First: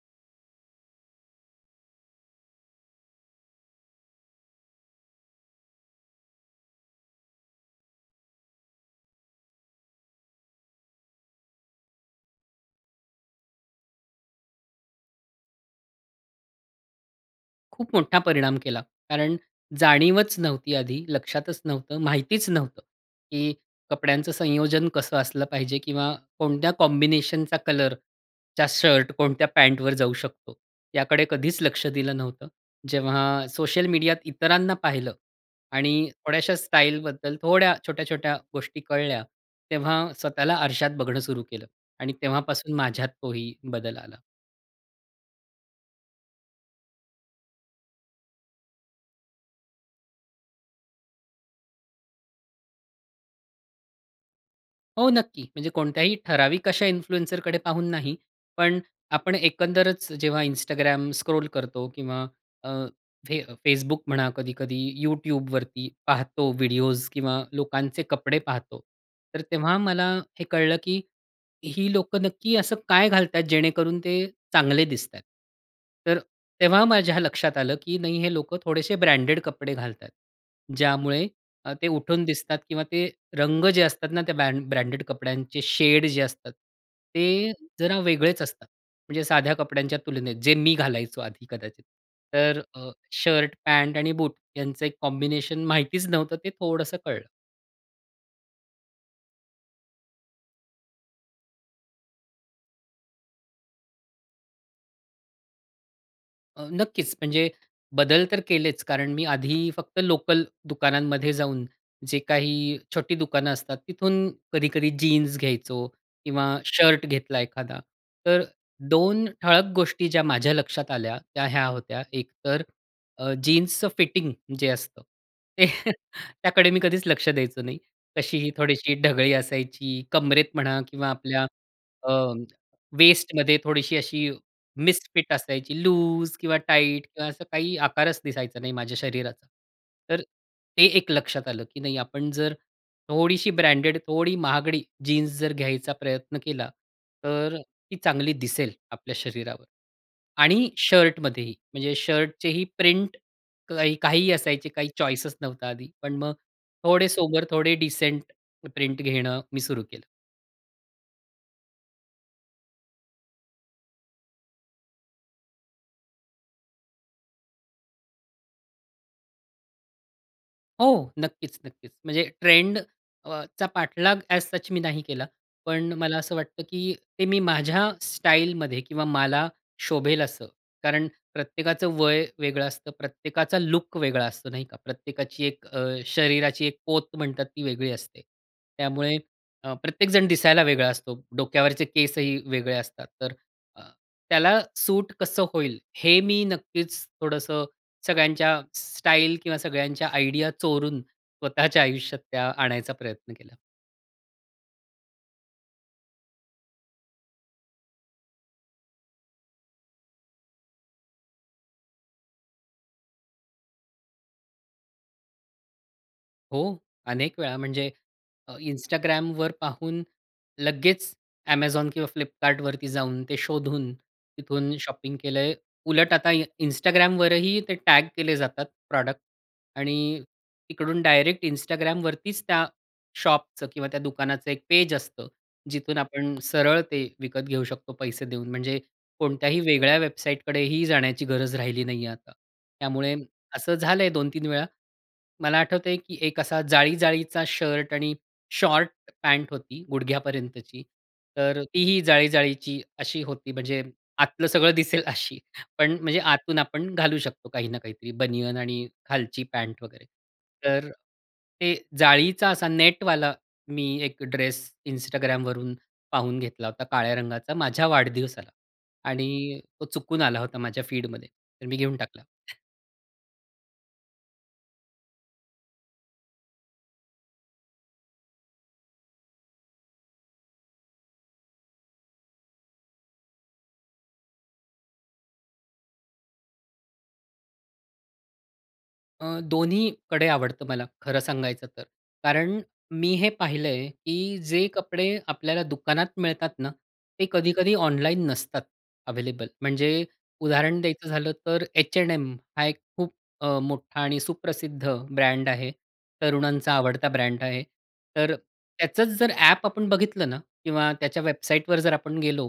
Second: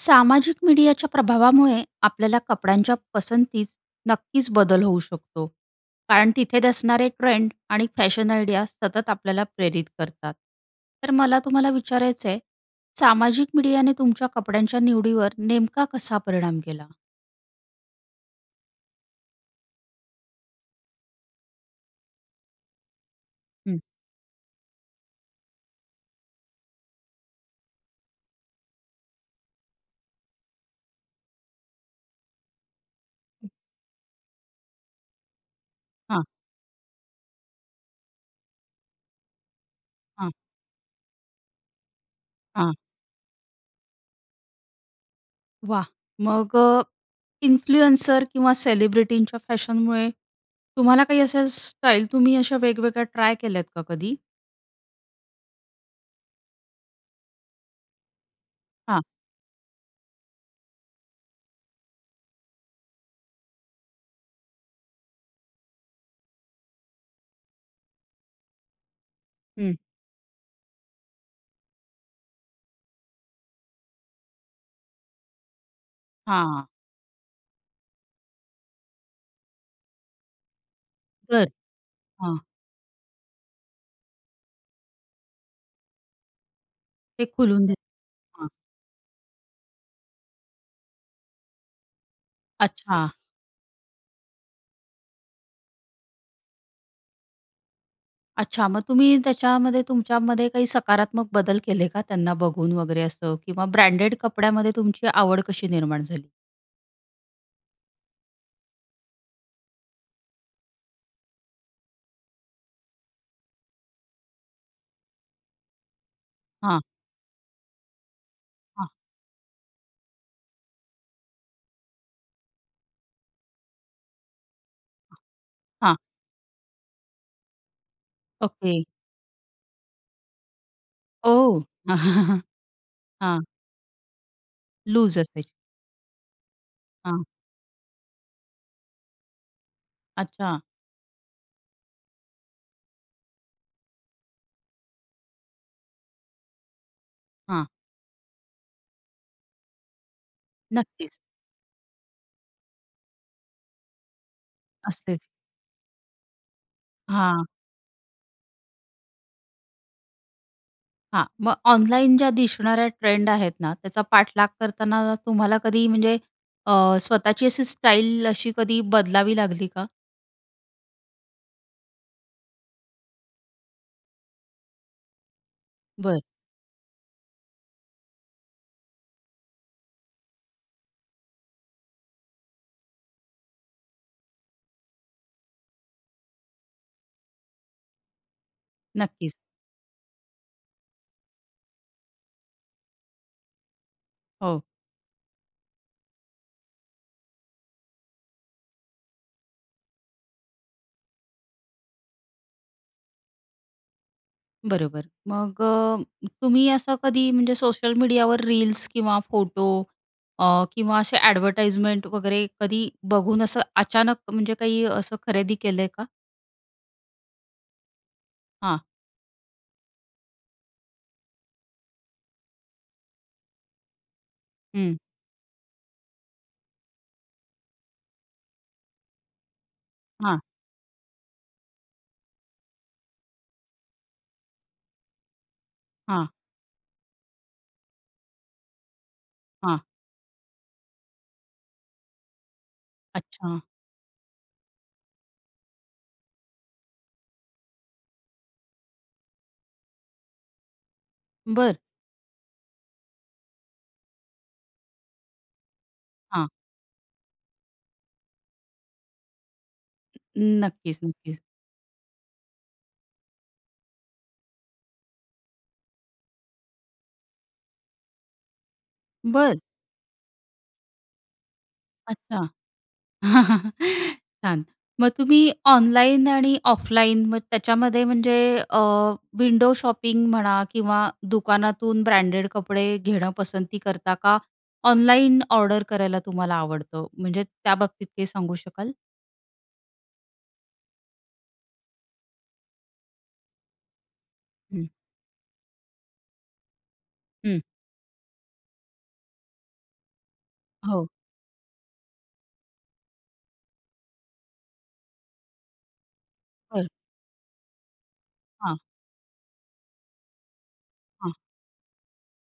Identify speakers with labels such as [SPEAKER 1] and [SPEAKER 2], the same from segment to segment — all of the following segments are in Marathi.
[SPEAKER 1] सामाजिक मीडियाच्या प्रभावामुळे, आपल्याला कपड्यांच्या पसंतीत नक्कीच बदल होऊ शकतो. कारण तिथेच असणारे ट्रेंड आणि फॅशन आयडिया, सतत आपल्याला प्रेरित करतात. तर मला तुम्हाला विचारायचंय, सामाजिक मीडियाने तुमच्या कपड्यांच्या निवडीवर, नेमका कसा परिणाम केला?
[SPEAKER 2] खूप मोठा परिणाम केला. कारण जाणीवच नव्हती, आधी लक्षातच नव्हतं, माहितीच नव्हतं, की
[SPEAKER 1] हं.
[SPEAKER 2] कपड्यांचं संयोजन कसं असलं पाहिजे किंवा कोणत्या कॉम्बिनेशनचा, कलरचा शर्ट, कोणत्या पॅंटवर जाऊ शकतो, याकडे कधीच लक्ष दिलं नव्हतं. जेव्हा
[SPEAKER 1] हं.
[SPEAKER 2] सोशल मीडियात इतरांना पाहिलं आणि
[SPEAKER 1] हां.
[SPEAKER 2] थोड्याश्या स्टाईलबद्दल, थोड्या छोट्या-छोट्या गोष्टी कळल्या. तेव्हा
[SPEAKER 1] हां.
[SPEAKER 2] स्वतःला आरशात बघणं सुरु केलं आणि तेव्हापासून
[SPEAKER 1] हां.
[SPEAKER 2] माझ्यात तोही बदल आला.
[SPEAKER 1] वाह! मग अ, इन्फ्लुएन्सर किंवा सेलिब्रिटींच्या फॅशनमुळे, तुम्हाला काही अशा स्टाईल, तुम्ही अशा वेगवेगळ्या, ट्राय केल्या का कधी?
[SPEAKER 2] हो, नक्की. म्हणजे कोणत्याही ठराविक अशा इन्फ्लुएन्सरकडे पाहून नाही, पण
[SPEAKER 1] हां.
[SPEAKER 2] आपण एकंदरच जेव्हा Instagram स्क्रॉल करतो, किंवा अ, फे Facebook म्हणा, कधी-कधी YouTubeवरती पाहतो व्हिडिओज किंवा लोकांचे कपडे पाहतो. तर
[SPEAKER 1] हं.
[SPEAKER 2] तेव्हा मला हे कळलं, की ही लोकं नक्की असं काय घालतात, जेणेकरून ते चांगले दिसतात. तर अ,
[SPEAKER 1] हां.
[SPEAKER 2] तेव्हा माझ्या लक्षात आलं, की नाही हे लोकं थोडेसे ब्रँडेड कपडे घालतात, ज्यामुळे
[SPEAKER 1] बरं.
[SPEAKER 2] ते अ, उठून
[SPEAKER 1] हां.
[SPEAKER 2] दिसतात. किंवा ते रंग जे असतात ना, त्या ब्रँड ब्रँडेड कपड्यांचे शेड जे असतात,
[SPEAKER 1] ते
[SPEAKER 2] ते
[SPEAKER 1] खुलून देत.
[SPEAKER 2] जरा वेगळेच
[SPEAKER 1] हां.
[SPEAKER 2] असतात. म्हणजे साध्या कपड्यांच्या तुलनेत जे मी घालायचो, आधी कदाचित. तर अ,
[SPEAKER 1] अच्छा.
[SPEAKER 2] शर्ट, पॅन्ट आणि बूट यांचं एक कॉम्बिनेशन माहितीच नव्हतं, ते थोडंसं कळलं.
[SPEAKER 1] अच्छा मग तुम्ही त्याच्यामध्ये तुमच्यामध्ये काही सकारात्मक बदल केले का त्यांना बघून वगैरे असं किंवा ब्रँडेड कपड्यामध्ये तुमची आवड कशी निर्माण झाली?
[SPEAKER 2] अ, नक्कीच म्हणजे बदल तर केलेच. कारण मी आधी फक्त लोकल दुकानांमध्ये जाऊन जे काही छोटी दुकानं असतात, तिथून कधी-कधी जीन्स घ्यायचो किंवा
[SPEAKER 1] हां.
[SPEAKER 2] शर्ट घेतला एखादा. तर
[SPEAKER 1] हां.
[SPEAKER 2] 2 ठळक गोष्टी ज्या माझ्या लक्षात आल्या त्या ह्या होत्या, एक तर अ, जीन्सचं फिटिंग जे असतं,
[SPEAKER 1] हां.
[SPEAKER 2] त्याकडे मी कधीच लक्ष द्यायचो नाही. कशीही
[SPEAKER 1] ओके.
[SPEAKER 2] थोडीशी ढगळी असायची, कंबरेत म्हणा किंवा आपल्या
[SPEAKER 1] ओह.
[SPEAKER 2] अ,
[SPEAKER 1] हां.
[SPEAKER 2] वेस्टमध्ये थोडीशी अशी
[SPEAKER 1] लूज
[SPEAKER 2] मिसफिट
[SPEAKER 1] असे.
[SPEAKER 2] असायची. लूज किंवा टाईट
[SPEAKER 1] हां.
[SPEAKER 2] किंवा असं काही आकारच दिसायचा नाही माझ्या शरीराचा. तर
[SPEAKER 1] अच्छा.
[SPEAKER 2] ते एक लक्षात आलं, की नाही आपण जर थोडीशी ब्रँडेड, थोडी महागडी जीन्स जर घ्यायचा प्रयत्न केला, तर
[SPEAKER 1] हां.
[SPEAKER 2] ती चांगली दिसेल आपल्या शरीरावर. आणि
[SPEAKER 1] नक्कीच.
[SPEAKER 2] शर्टमध्येही, म्हणजे शर्टचेही प्रिंट काही काहीही असायचे. काही
[SPEAKER 1] असतेच.
[SPEAKER 2] चॉइसेस नव्हता आधी. पण मग थोडे सोबर
[SPEAKER 1] हां.
[SPEAKER 2] थोडे डिसेंट प्रिंट घेणं मी सुरु केलं.
[SPEAKER 1] हां, मग ऑनलाईन ज्या दिसणाऱ्या ट्रेंड आहेत ना त्याचा पाठलाग करताना तुम्हाला कधी म्हणजे अ, स्वतःची अशी स्टाईल अशी कधी बदलावी लागली का?
[SPEAKER 2] हो. नक्कीच, नक्कीच म्हणजे ट्रेंडचा पाठलाग अ‍ॅज सच मी नाही केला. पण मला
[SPEAKER 1] बरं.
[SPEAKER 2] असं वाटतं, की ते मी माझ्या स्टाईलमध्ये किंवा मला शोभेल असं. कारण प्रत्येकाचं वय वेगळं असतं. प्रत्येकाचा लूक वेगळा असतो नाही का? प्रत्येकाची एक अ, शरीराची एक पोत म्हणतात ती वेगळी असते. त्यामुळे
[SPEAKER 1] नक्कीच.
[SPEAKER 2] अ, प्रत्येकजण दिसायला वेगळा असतो. डोक्यावरचे केसही वेगळे असतात. तर अ, त्याला
[SPEAKER 1] हो.
[SPEAKER 2] सूट कसं होईल? हे मी नक्कीच थोडंसं सगळ्यांच्या स्टाईल किंवा सगळ्यांच्या आयडिया चोरून स्वतःच्या आयुष्यात त्या आणायचा प्रयत्न केला.
[SPEAKER 1] बरोबर मग अ, तुम्ही असं कधी म्हणजे सोशल मीडियावर रील्स किंवा फोटो अ, किंवा असे एडव्हर्टाइजमेंट वगैरे कधी बघून असं अचानक म्हणजे काही असं खरेदी केलंय का?
[SPEAKER 2] हो. अनेक वेळा म्हणजे अ,
[SPEAKER 1] हां.
[SPEAKER 2] Instagramवर पाहून लगेच Amazon किंवा Flipkartवरती जाऊन ते शोधून तिथून
[SPEAKER 1] हं.
[SPEAKER 2] शॉपिंग केलंय. उलट आता Instagramवरही ते टॅग केले जातात प्रॉडक्ट आणि
[SPEAKER 1] हां.
[SPEAKER 2] तिकडून डायरेक्ट Instagramवरतीच त्या शॉपचं किंवा त्या दुकानाचं एक पेज असतं. जिथून
[SPEAKER 1] हां.
[SPEAKER 2] आपण सरळ ते विकत घेऊ शकतो पैसे देऊन म्हणजे कोणत्याही
[SPEAKER 1] हां.
[SPEAKER 2] वेगळ्या वेबसाईटकडेही जाण्याची गरज राहिली नाहीये आता. त्यामुळे
[SPEAKER 1] अच्छा.
[SPEAKER 2] असं झालंय 2-3 वेळा. मला आठवतंय की एक असा जाळी जाळीचा शर्ट आणि शॉर्ट पॅन्ट होती गुडघ्यापर्यंतची तर
[SPEAKER 1] बरं.
[SPEAKER 2] तीही जाळी जाळीची अशी होती म्हणजे आतलं सगळं दिसेल अशी पण म्हणजे
[SPEAKER 1] हां.
[SPEAKER 2] आतून आपण घालू शकतो काही ना काहीतरी बनियन आणि खालची पॅन्ट वगैरे. तर
[SPEAKER 1] नक्कीच, नक्कीच.
[SPEAKER 2] ते जाळीचा असा नेटवाला मी एक ड्रेस Instagramवरून पाहून घेतला होता काळ्या रंगाचा माझ्या वाढदिवसाला
[SPEAKER 1] बरं.
[SPEAKER 2] आणि तो चुकून आला होता माझ्या फीडमध्ये, तर मी घेऊन टाकला.
[SPEAKER 1] अच्छा. छान. मग तुम्ही ऑनलाईन आणि ऑफलाईन मग त्याच्यामध्ये म्हणजे अ, विंडो शॉपिंग म्हणा किंवा दुकानातून ब्रँडेड कपडे घेणं पसंती करता का, ऑनलाईन ऑर्डर करायला तुम्हाला आवडतं म्हणजे त्या बाबतीत काही सांगू शकाल?
[SPEAKER 2] अ, दोन्हीकडे आवडतं मला खरं सांगायचं तर. कारण मी हे पाहिलंय, की जे
[SPEAKER 1] हं.
[SPEAKER 2] कपडे आपल्याला दुकानात मिळतात ना? ते
[SPEAKER 1] हं.
[SPEAKER 2] कधी-कधी ऑनलाईन नसतात अव्हेलेबल. म्हणजे उदाहरण
[SPEAKER 1] हो.
[SPEAKER 2] द्यायचं झालं तर H&M हा एक खूप अ, मोठा आणि सुप्रसिद्ध ब्रँड आहे. तरुणांचा
[SPEAKER 1] बरं.
[SPEAKER 2] आवडता ब्रँड आहे. तर अ,
[SPEAKER 1] हां.
[SPEAKER 2] त्याचंच जर ॲप आपण बघितलं ना किंवा त्याच्या
[SPEAKER 1] हां.
[SPEAKER 2] वेबसाईटवर जर आपण गेलो,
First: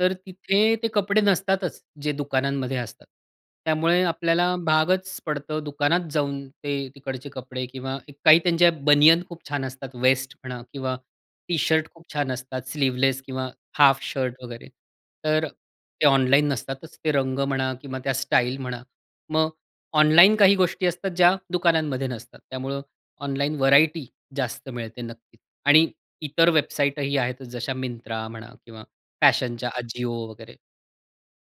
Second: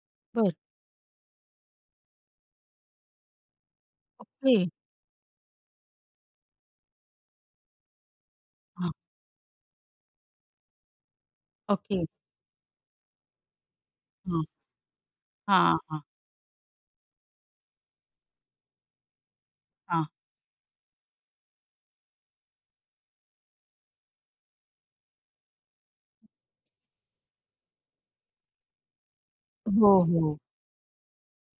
[SPEAKER 2] तर
[SPEAKER 1] बरं.
[SPEAKER 2] तिथे ते कपडे नसतातच जे दुकानांमध्ये असतात. त्यामुळे आपल्याला
[SPEAKER 1] ओके.
[SPEAKER 2] भागच पडतो दुकानात जाऊन ते तिकडचे कपडे किंवा काही त्यांच्या
[SPEAKER 1] हां.
[SPEAKER 2] बनियन खूप छान असतात वेस्ट म्हणा किंवा टी-शर्ट खूप
[SPEAKER 1] ओके.
[SPEAKER 2] छान असतात स्लीवलेस किंवा हाफ शर्ट
[SPEAKER 1] हां.
[SPEAKER 2] वगैरे. तर अ,
[SPEAKER 1] हां, हां.
[SPEAKER 2] ते ऑनलाईन नसतातच, ते रंग म्हणा किंवा त्या स्टाईल म्हणा. मग
[SPEAKER 1] हां.
[SPEAKER 2] ऑनलाईन काही गोष्टी असतात, ज्या दुकानांमध्ये नसतात. त्यामुळं ऑनलाईन व्हरायटी जास्त मिळते नक्कीच. आणि इतर वेबसाईटही आहेत जशा Myntra म्हणा किंवा फॅशनच्या
[SPEAKER 1] हो,
[SPEAKER 2] Ajio
[SPEAKER 1] हो.
[SPEAKER 2] वगैरे.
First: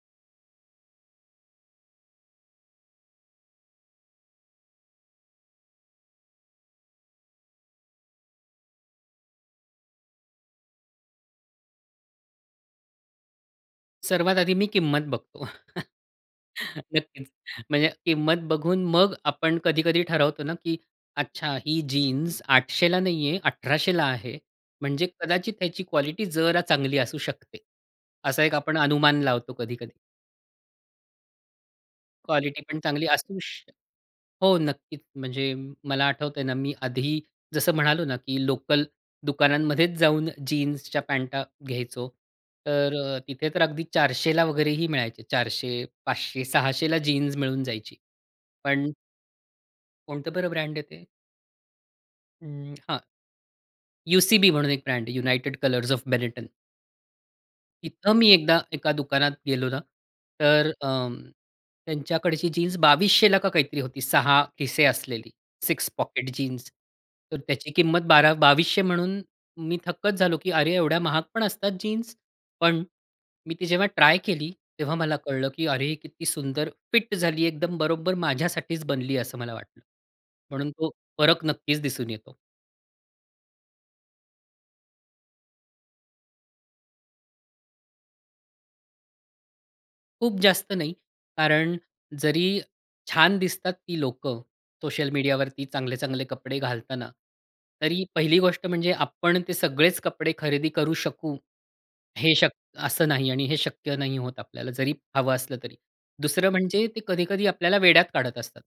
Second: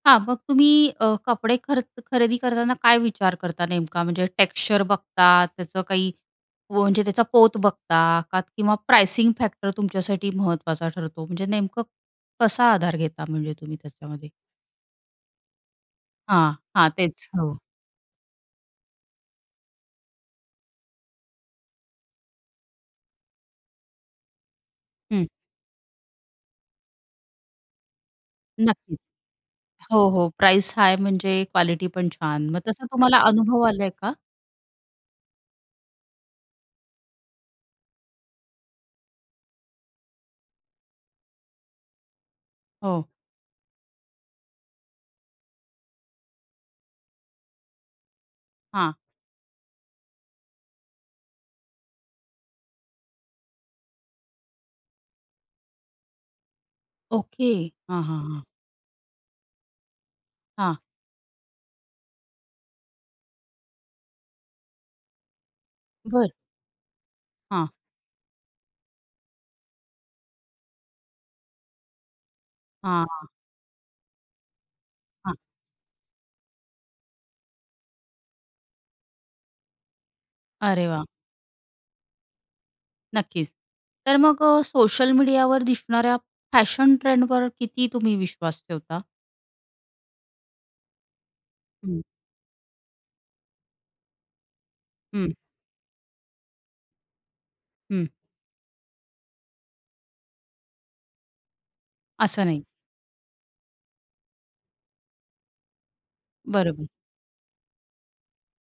[SPEAKER 1] हां, मग तुम्ही अ, कपडे खरच खरेदी करताना काय विचार करता नेमका? म्हणजे टेक्स्चर बघतात त्याचं काही, व म्हणजे त्याचा पोत बघता का किंवा प्राइसिंग फॅक्टर तुमच्यासाठी महत्वाचा ठरतो. म्हणजे नेमकं कसा आधार घेता म्हणजे तुम्ही त्याच्यामध्ये?
[SPEAKER 2] सर्वात आधी मी किंमत बघतो.
[SPEAKER 1] हां. हां,
[SPEAKER 2] नक्कीच.
[SPEAKER 1] तेच. हो.
[SPEAKER 2] म्हणजे किंमत बघून मग आपण कधी-कधी ठरवतो ना, की "अच्छा, ही जीन्स 800 ला नाही आहे, 1,800 ला आहे. म्हणजे
[SPEAKER 1] हं.
[SPEAKER 2] कदाचित त्याची क्वालिटी जरा चांगली असू शकते. असा एक आपण
[SPEAKER 1] नक्कीच.
[SPEAKER 2] अनुमान लावतो कधी-कधी.
[SPEAKER 1] हो, हो. प्राईस हाय म्हणजे क्वालिटी पण छान. मग
[SPEAKER 2] क्वालिटी पण
[SPEAKER 1] तसं
[SPEAKER 2] चांगली
[SPEAKER 1] तुम्हाला
[SPEAKER 2] असू
[SPEAKER 1] अनुभव
[SPEAKER 2] शक
[SPEAKER 1] आला का?
[SPEAKER 2] हो, नक्कीच. म्हणजे मला आठवतंय ना, मी आधी जसं म्हणालो ना, की लोकल दुकानांमध्येच जाऊन जीन्सच्या पॅंट घ्यायचो. तर
[SPEAKER 1] हो.
[SPEAKER 2] तिथे तर अगदी 400 ला वगैरेही मिळायचे. 400, 500, 600 ला जीन्स मिळून जायची. पण
[SPEAKER 1] हां.
[SPEAKER 2] कोणतं बरं ब्रँड आहे ते? हं, हां. UCB म्हणून एक ब्रँड आहे, United Colors of Benetton.
[SPEAKER 1] Okay. हां,
[SPEAKER 2] इथं
[SPEAKER 1] हां,
[SPEAKER 2] मी
[SPEAKER 1] हां.
[SPEAKER 2] एकदा, एका दुकानात गेलो ना, तर
[SPEAKER 1] हां.
[SPEAKER 2] अ, त्यांच्याकडची जीन्स 2,200 ला का काहीतरी होती, 6 खिसे असलेली, 6
[SPEAKER 1] बरं.
[SPEAKER 2] Pocket jeans. तर
[SPEAKER 1] हां.
[SPEAKER 2] त्याची किंमत बारा 2,200 म्हणून मी थक्कच झालो, की "अरे, एवढ्या महाग पण असतात जीन्स?" पण
[SPEAKER 1] हां.
[SPEAKER 2] मी ती जेव्हा ट्राय केली, तेव्हा मला
[SPEAKER 1] हां.
[SPEAKER 2] कळलं, की "अरे, ही किती सुंदर फिट झाली आहे, एकदम बरोबर माझ्यासाठीच बनली आहे," असं मला वाटलं. म्हणून
[SPEAKER 1] अरे
[SPEAKER 2] तो
[SPEAKER 1] वाह!
[SPEAKER 2] फरक नक्कीच दिसून येतो.
[SPEAKER 1] नक्कीच. तर मग अ, सोशल मीडियावर दिसणाऱ्या फॅशन ट्रेंडवर किती तुम्ही विश्वास ठेवता?
[SPEAKER 2] खूप जास्त नाही, कारण
[SPEAKER 1] हं.
[SPEAKER 2] जरी छान दिसतात ती लोकं सोशल
[SPEAKER 1] हं.
[SPEAKER 2] मीडियावरती चांगले, चांगले कपडे घालताना, तरी
[SPEAKER 1] हं.
[SPEAKER 2] पहिली गोष्ट म्हणजे आपण ते सगळेच कपडे खरेदी करू शकू हे
[SPEAKER 1] असं
[SPEAKER 2] शक्
[SPEAKER 1] नाही.
[SPEAKER 2] असं नाही आणि हे शक्य नाही होत आपल्याला, जरी हवं असलं तरी. दुसरं म्हणजे
[SPEAKER 1] बरोबर.
[SPEAKER 2] ते कधी-कधी आपल्याला वेड्यात काढत असतात.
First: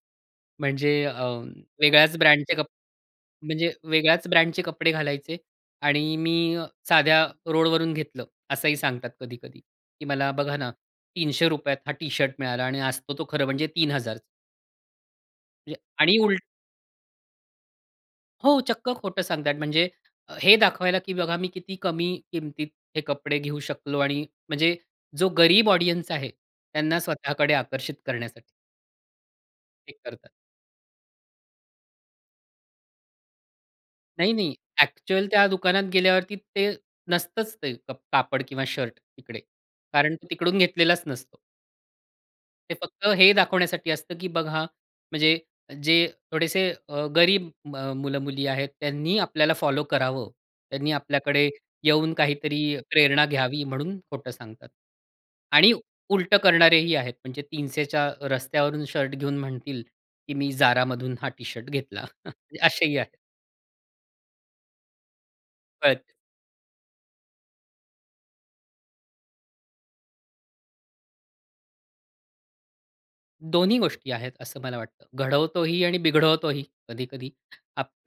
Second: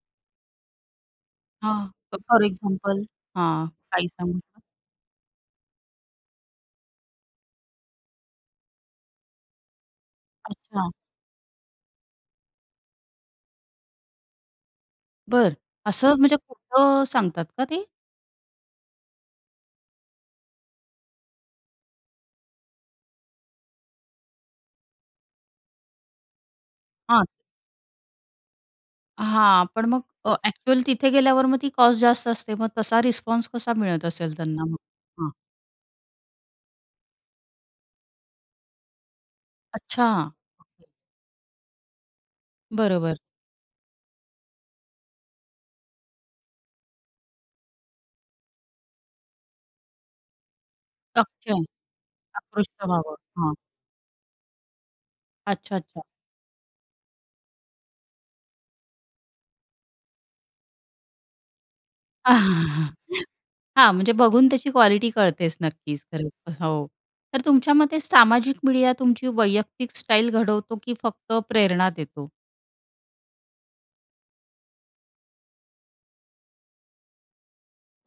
[SPEAKER 2] म्हणजे अ,
[SPEAKER 1] हां.
[SPEAKER 2] वेगळ्याच
[SPEAKER 1] फोर
[SPEAKER 2] ब्रँडचे कपडे
[SPEAKER 1] एक्झाम्पल हां,
[SPEAKER 2] म्हणजे
[SPEAKER 1] काही
[SPEAKER 2] वेगळ्याच
[SPEAKER 1] सांगायचं.
[SPEAKER 2] ब्रँडचे कपडे घालायचे आणि मी साध्या रोडवरून घेतलं असंही सांगतात कधी-कधी की मला बघा ना,
[SPEAKER 1] अच्छा.
[SPEAKER 2] ₹300 त हा टी-शर्ट मिळाला आणि असतो तो खरं म्हणजे 3,000.
[SPEAKER 1] बरं,
[SPEAKER 2] ये
[SPEAKER 1] असं
[SPEAKER 2] आणि
[SPEAKER 1] म्हणजे
[SPEAKER 2] उल
[SPEAKER 1] खोटं सांगतात का ते?
[SPEAKER 2] हो, चक्क खोटं सांगतायेत म्हणजे हे दाखवायला, की बघा मी किती कमी किमतीत हे कपडे घेऊ शकलो आणि म्हणजे जो गरीब ऑडियन्स आहे त्यांना
[SPEAKER 1] हां.
[SPEAKER 2] स्वतःकडे आकर्षित करण्यासाठी
[SPEAKER 1] हां, पण
[SPEAKER 2] हे
[SPEAKER 1] मग
[SPEAKER 2] करतात.
[SPEAKER 1] अ, ॲक्चुअल तिथे गेल्यावर मग ती कॉस्ट जास्त असते मग तसा रिस्पॉन्स कसा मिळत
[SPEAKER 2] नाही,
[SPEAKER 1] असेल
[SPEAKER 2] नाही.
[SPEAKER 1] त्यांना मग?
[SPEAKER 2] ॲक्चुअल
[SPEAKER 1] हां.
[SPEAKER 2] त्या दुकानात गेल्यावरती ते नसतंच ते क कापड किंवा शर्ट तिकडे.
[SPEAKER 1] अच्छा.
[SPEAKER 2] कारण तो तिकडून घेतलेलाच नसतो. ते फक्त
[SPEAKER 1] बरोबर.
[SPEAKER 2] हे दाखवण्यासाठी असतं, की बघा म्हणजे जे थोडेसे अ, गरीब अ, म मुलं-मुली आहेत, त्यांनी आपल्याला फॉलो करावं. त्यांनी आपल्याकडे
[SPEAKER 1] [unintelligible]
[SPEAKER 2] येऊन काहीतरी
[SPEAKER 1] आकृष्ट व्हावं.
[SPEAKER 2] प्रेरणा
[SPEAKER 1] हां.
[SPEAKER 2] घ्यावी म्हणून खोटं सांगतात. आणि
[SPEAKER 1] अच्छा-अच्छा.
[SPEAKER 2] उलटं करणारेही आहेत म्हणजे 300 च्या रस्त्यावरून शर्ट घेऊन म्हणतील, की मी Zaraमधून हा टी-शर्ट घेतला असेही आहेत.
[SPEAKER 1] हां, म्हणजे बघून त्याची क्वालिटी कळतेच नक्कीच
[SPEAKER 2] कळतं.
[SPEAKER 1] खरंतर. हो. तर तुमच्या मते सामाजिक मीडिया तुमची वैयक्तिक स्टाईल घडवतो की फक्त प्रेरणा देतो?
[SPEAKER 2] दोन्ही गोष्टी आहेत असं मला वाटतं. घडवतोही आणि बिघडवतोही कधी-कधी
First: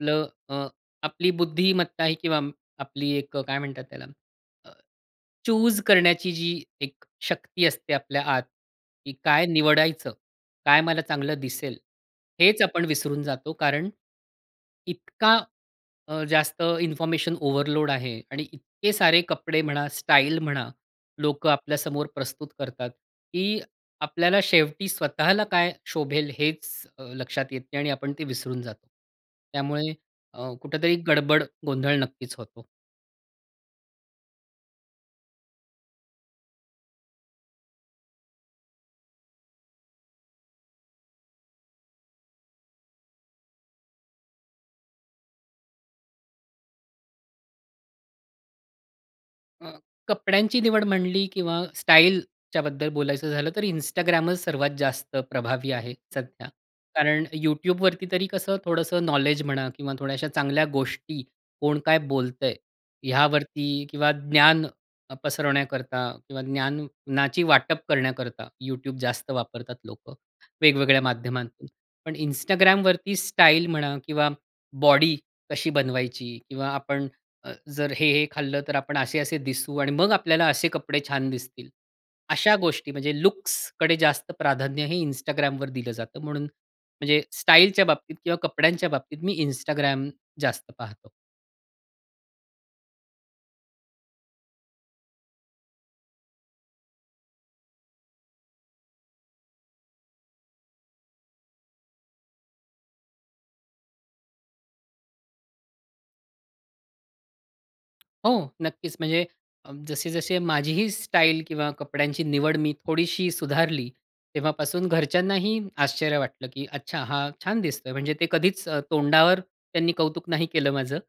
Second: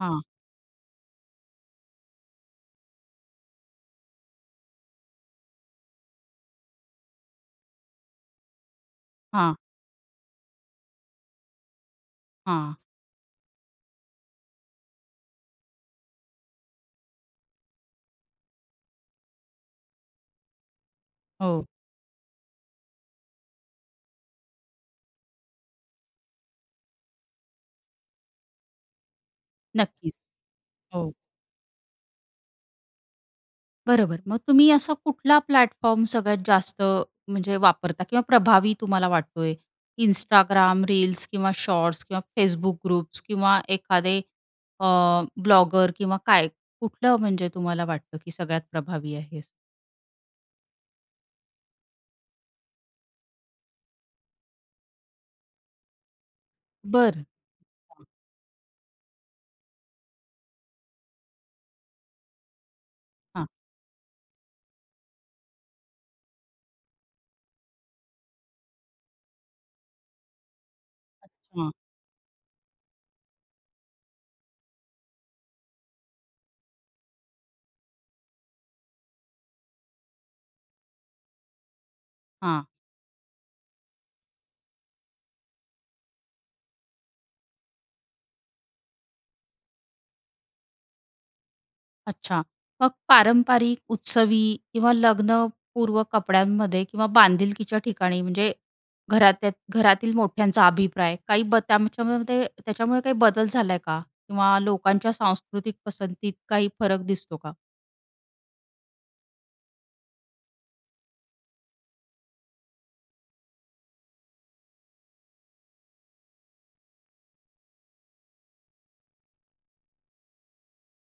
[SPEAKER 1] हां.
[SPEAKER 2] अ, अ, आपली बुद्धिमत्ता आहे किंवा आपली एक अ, काय म्हणतात त्याला अ, चूज करण्याची जी एक शक्ती असते आपल्या आत, की काय
[SPEAKER 1] हां.
[SPEAKER 2] निवडायचं? काय मला चांगलं दिसेल, हेच
[SPEAKER 1] हां.
[SPEAKER 2] आपण विसरून जातो. कारण इतका अ, जास्त इन्फॉर्मेशन ओव्हरलोड आहे आणि इतके सारे कपडे म्हणा, स्टाईल म्हणा लोकं
[SPEAKER 1] हो.
[SPEAKER 2] आपल्या समोर प्रस्तुत करतात, की आपल्याला शेवटी स्वतःला काय शोभेल हेच अ, लक्षात येत नाही आणि आपण ते विसरून जातो. त्यामुळे
[SPEAKER 1] नक्कीच.
[SPEAKER 2] अ, कुठेतरी
[SPEAKER 1] हो.
[SPEAKER 2] गडबड गोंधळ नक्कीच होतो.
[SPEAKER 1] बरोबर. मग तुम्ही असा कुठला प्लॅटफॉर्म सगळ्यात जास्त म्हणजे वापरता किंवा प्रभावी तुम्हाला वाटतोय? Instagram रील्स किंवा शॉर्ट्स किंवा Facebook ग्रुप्स किंवा एखादे अ, ब्लॉगर किंवा काय? कुठलं म्हणजे तुम्हाला वाटतं, की सगळ्यात प्रभावी आहे?
[SPEAKER 2] अ, कपड्यांची निवड म्हणली किंवा स्टाईलच्या बद्दल बोलायचं झालं तर Instagramच सर्वात जास्त प्रभावी आहे सध्या. कारण
[SPEAKER 1] बरं.
[SPEAKER 2] YouTubeवरती तरी कसं थोडंसं नॉलेज म्हणा किंवा थोड्या अशा चांगल्या गोष्टी कोण काय बोलतंय?
[SPEAKER 1] हां.
[SPEAKER 2] यावरती किंवा ज्ञान पसरवण्याकरता किंवा ज्ञानाची वाटप करण्याकरता YouTube जास्त वापरतात लोकं वेगवेगळ्या माध्यमातून.
[SPEAKER 1] अच्छा.
[SPEAKER 2] पण Instagramवरती स्टाईल म्हणा किंवा बॉडी कशी बनवायची? किंवा आपण जर हे, हे खाल्लं तर आपण असे-असे दिसू आणि मग आपल्याला असे कपडे छान दिसतील. अशा
[SPEAKER 1] हां.
[SPEAKER 2] गोष्टी म्हणजे लुक्सकडे जास्त प्राधान्य हे Instagramवर दिलं जातं, म्हणून म्हणजे स्टाईलच्या बाबतीत किंवा कपड्यांच्या बाबतीत मी Instagram जास्त पाहतो.
[SPEAKER 1] अच्छा. मग पारंपरिक उत्सवी किंवा लग्नपूर्व कपड्यांमध्ये किंवा बांधिलकीच्या ठिकाणी म्हणजे घरातल्या घरातील मोठ्यांचा अभिप्राय काही ब त्याच्यामध्ये त्याच्यामुळे काही बदल झालाय का? किंवा लोकांच्या सांस्कृतिक पसंतीत काही फरक दिसतो का?
[SPEAKER 2] हो, नक्कीच. म्हणजे अ, जसे-जसे माझीही स्टाईल किंवा कपड्यांची निवड मी थोडीशी सुधारली, तेव्हापासून घरच्यांनाही आश्चर्य वाटलं, की "अच्छा, हा छान दिसतोय." म्हणजे ते कधीच अ, तोंडावर त्यांनी कौतुक नाही केलं माझं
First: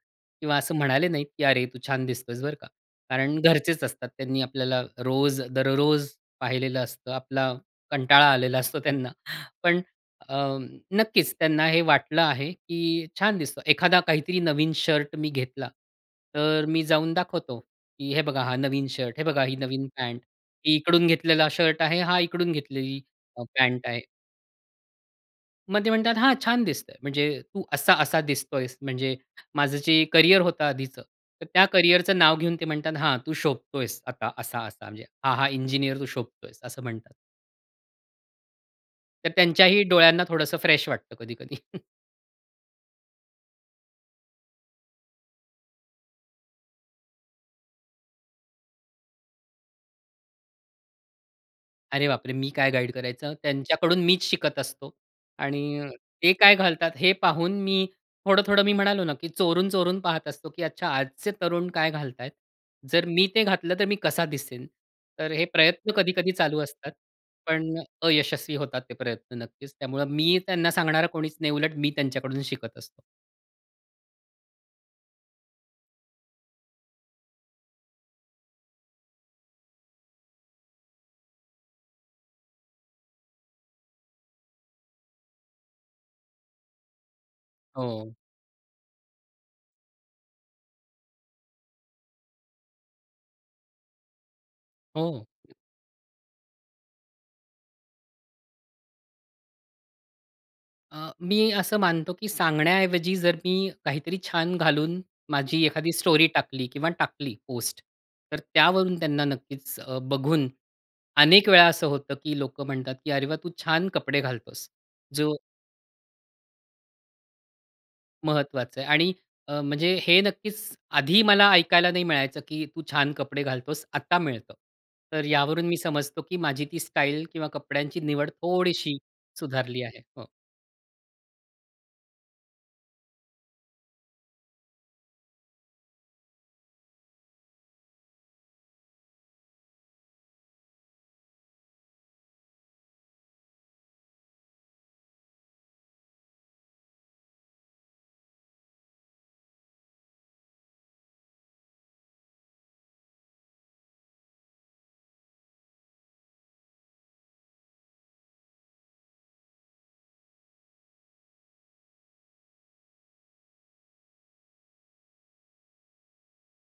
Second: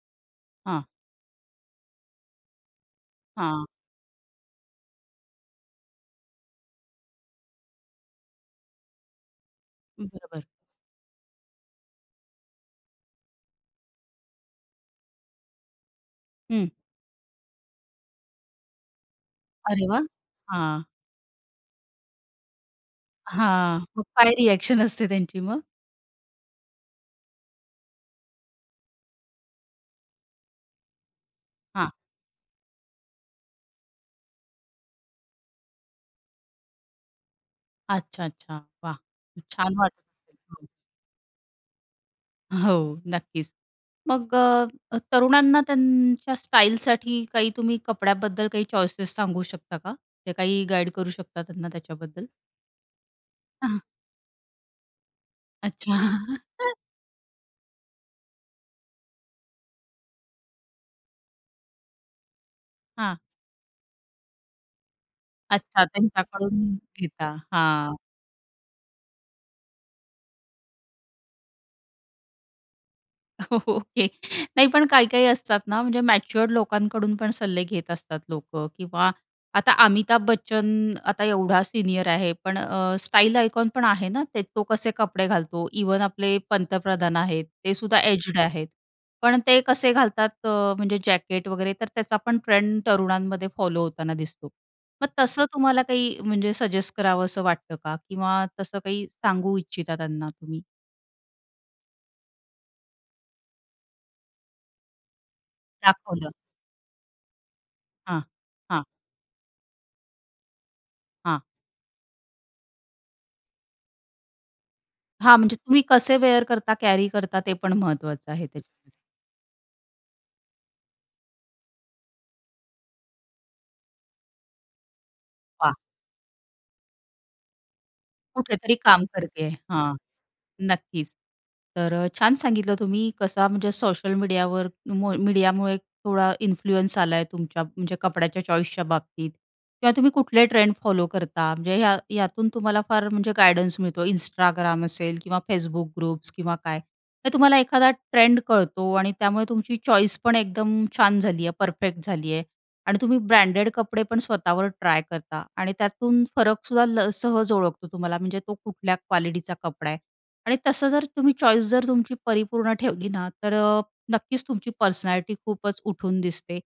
[SPEAKER 2] किंवा असं
[SPEAKER 1] हां.
[SPEAKER 2] म्हणाले नाहीत, की "अरे, तू छान दिसतोयस बरं का." कारण
[SPEAKER 1] हां.
[SPEAKER 2] घरचेच असतात, त्यांनी आपल्याला रोज दररोज पाहिलेलं असतं. आपला कंटाळा आलेला असतो त्यांना. पण अ,
[SPEAKER 1] बरोबर.
[SPEAKER 2] नक्कीच त्यांना हे वाटलं आहे, की छान दिसतं. एखादा काहीतरी नवीन शर्ट मी घेतला. तर अ,
[SPEAKER 1] हं.
[SPEAKER 2] मी जाऊन दाखवतो, की "हे बघा, हा नवीन शर्ट, हे बघा ही
[SPEAKER 1] अरे
[SPEAKER 2] नवीन
[SPEAKER 1] वाह!
[SPEAKER 2] पॅन्ट, ही
[SPEAKER 1] हां.
[SPEAKER 2] इकडून घेतलेला शर्ट आहे, हा इकडून घेतलेली अ,
[SPEAKER 1] हां,
[SPEAKER 2] पॅन्ट आहे."
[SPEAKER 1] मग काय रिॲक्शन असते त्यांची मग?
[SPEAKER 2] मग ते म्हणतात, "हां, छान दिसतं आहे." म्हणजे तू असा-असा दिसत आहेस, म्हणजे माझं जे करिअर होतं आधीचं, तर त्या
[SPEAKER 1] हां.
[SPEAKER 2] करिअरचं नाव घेऊन, ते म्हणतात, "हां, तू शोभत आहेस आता असा-असा." म्हणजे, "हा, हा, इंजिनिअर तू शोभत आहेस," असं म्हणतात.
[SPEAKER 1] अच्छा, अच्छा. वाह!
[SPEAKER 2] तर
[SPEAKER 1] छान
[SPEAKER 2] त्यांच्याही
[SPEAKER 1] वाटत
[SPEAKER 2] डोळ्यांना
[SPEAKER 1] असेल
[SPEAKER 2] थोडंसं
[SPEAKER 1] हं.
[SPEAKER 2] फ्रेश वाटतं कधी-कधी.
[SPEAKER 1] हो, नक्कीच. मग अ, अ, तरुणांना त्यांच्या स्टाईलसाठी काही तुम्ही कपड्याबद्दल काही चॉईसेस सांगू शकता का? की काही गाईड करू शकता त्यांना
[SPEAKER 2] अरे,
[SPEAKER 1] त्याच्याबद्दल?
[SPEAKER 2] बापरे! मी काय गाईड करायचं?
[SPEAKER 1] हां.
[SPEAKER 2] त्यांच्याकडून मीच शिकत असतो. आणि
[SPEAKER 1] अच्छा.
[SPEAKER 2] ते काय घालतात हे पाहून, मी थोडं-थोडं मी म्हणालो ना, की चोरून, चोरून पाहत असतो, की "अच्छा, आजचे तरुण काय घालत आहेत, जर
[SPEAKER 1] हां.
[SPEAKER 2] मी ते घातलं, तर मी कसा दिसेन?" तर हे
[SPEAKER 1] अच्छा,
[SPEAKER 2] प्रयत्न कधी-कधी चालू
[SPEAKER 1] त्यांच्याकडून
[SPEAKER 2] असतात.
[SPEAKER 1] घेता.
[SPEAKER 2] पण अ,
[SPEAKER 1] हां.
[SPEAKER 2] अयशस्वी होतात ते प्रयत्न नक्कीच. त्यामुळे मी त्यांना सांगणारा कोणीच नाही, उलट मी त्यांच्याकडून शिकत असतो.
[SPEAKER 1] ओके नाही पण काही-काही असतात ना म्हणजे मॅच्युअर्ड लोकांकडून पण सल्ले घेत असतात लोकं किंवा आता अमिताभ बच्चन आता एवढा सीनियर आहे पण अ, स्टाईल आयकॉन पण आहे ना ते. तो कसे कपडे घालतो. इव्हन आपले पंतप्रधान आहेत ते सुद्धा
[SPEAKER 2] हो.
[SPEAKER 1] एज्ड आहेत. पण ते कसे घालतात अ, म्हणजे जॅकेट वगैरे तर त्याचा पण ट्रेंड तरुणांमध्ये फॉलो होताना दिसतो. मग
[SPEAKER 2] हो.
[SPEAKER 1] तसं तुम्हाला काही म्हणजे सजेस्ट करावंस वाटतं का? किंवा तसं काही सांगू इच्छिता त्यांना तुम्ही?
[SPEAKER 2] अ, मी असं मानतो, की सांगण्याऐवजी जर मी काहीतरी छान घालून माझी एखादी स्टोरी
[SPEAKER 1] दाखवलं.
[SPEAKER 2] टाकली किंवा टाकली पोस्ट
[SPEAKER 1] हां.
[SPEAKER 2] तर
[SPEAKER 1] हां.
[SPEAKER 2] त्यावरून त्यांना नक्कीच अ, बघून
[SPEAKER 1] हां.
[SPEAKER 2] अनेक वेळा असं होतं की लोकं म्हणतात, की "अरे वाह! तू छान कपडे घालतोस." जो
[SPEAKER 1] हां, म्हणजे तुम्ही कसे वेअर करता, कॅरी करता ते पण महत्वाचं आहे
[SPEAKER 2] महत्वाचं आहे.
[SPEAKER 1] त्याच्यामध्ये.
[SPEAKER 2] आणि अ, म्हणजे हे नक्कीच आधी मला ऐकायला नाही मिळायचं की "तू छान कपडे घालतोस." आता मिळतं. तर यावरून मी
[SPEAKER 1] वाह!
[SPEAKER 2] समजतो की माझी ती स्टाईल किंवा कपड्यांची निवड
[SPEAKER 1] कुठेतरी
[SPEAKER 2] थोडीशी
[SPEAKER 1] काम करते आहे,
[SPEAKER 2] सुधारली
[SPEAKER 1] हां.
[SPEAKER 2] आहे. हो.
[SPEAKER 1] नक्कीच. तर अ, छान सांगितलं तुम्ही कसा म्हणजे सोशल मीडियावर मु मीडियामुळे थोडा इन्फ्लुअन्स आलाय तुमच्या म्हणजे कपड्याच्या चॉईसच्या बाबतीत किंवा तुम्ही कुठले ट्रेंड फॉलो करता म्हणजे या यातून तुम्हाला फार म्हणजे गाईडन्स मिळतो Instagram असेल किंवा Facebook ग्रुप्स किंवा काय. तर तुम्हाला एखादा ट्रेंड कळतो आणि त्यामुळे तुमची चॉईस पण एकदम छान झाली आहे. परफेक्ट झाली आहे आणि तुम्ही ब्रँडेड कपडे पण स्वतःवर ट्राय करता आणि त्यातून फरक सुद्धा ल सहज ओळखतो तुम्हाला म्हणजे तो कुठल्या क्वालिटीचा कपडा आहे. आणि तसं जर तुम्ही चॉईस जर तुमची परिपूर्ण ठेवली ना, तर अ, नक्कीच तुमची पर्सनॅलिटी खूपच उठून दिसते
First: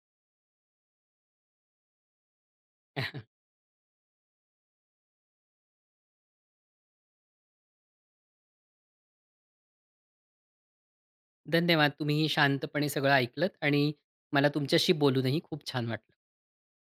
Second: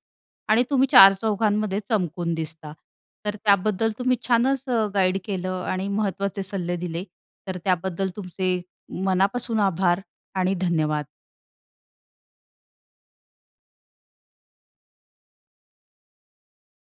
[SPEAKER 1] आणि तुम्ही चार चौघांमध्ये चमकून दिसता. तर त्याबद्दल तुम्ही छानच अ, गाईड केलं आणि महत्त्वाचे सल्ले दिले. तर त्याबद्दल तुमचे मनापासून आभार आणि धन्यवाद.
[SPEAKER 2] धन्यवाद. तुम्हीही शांतपणे सगळं ऐकलत आणि मला तुमच्याशी बोलूनही खूप छान वाटलं.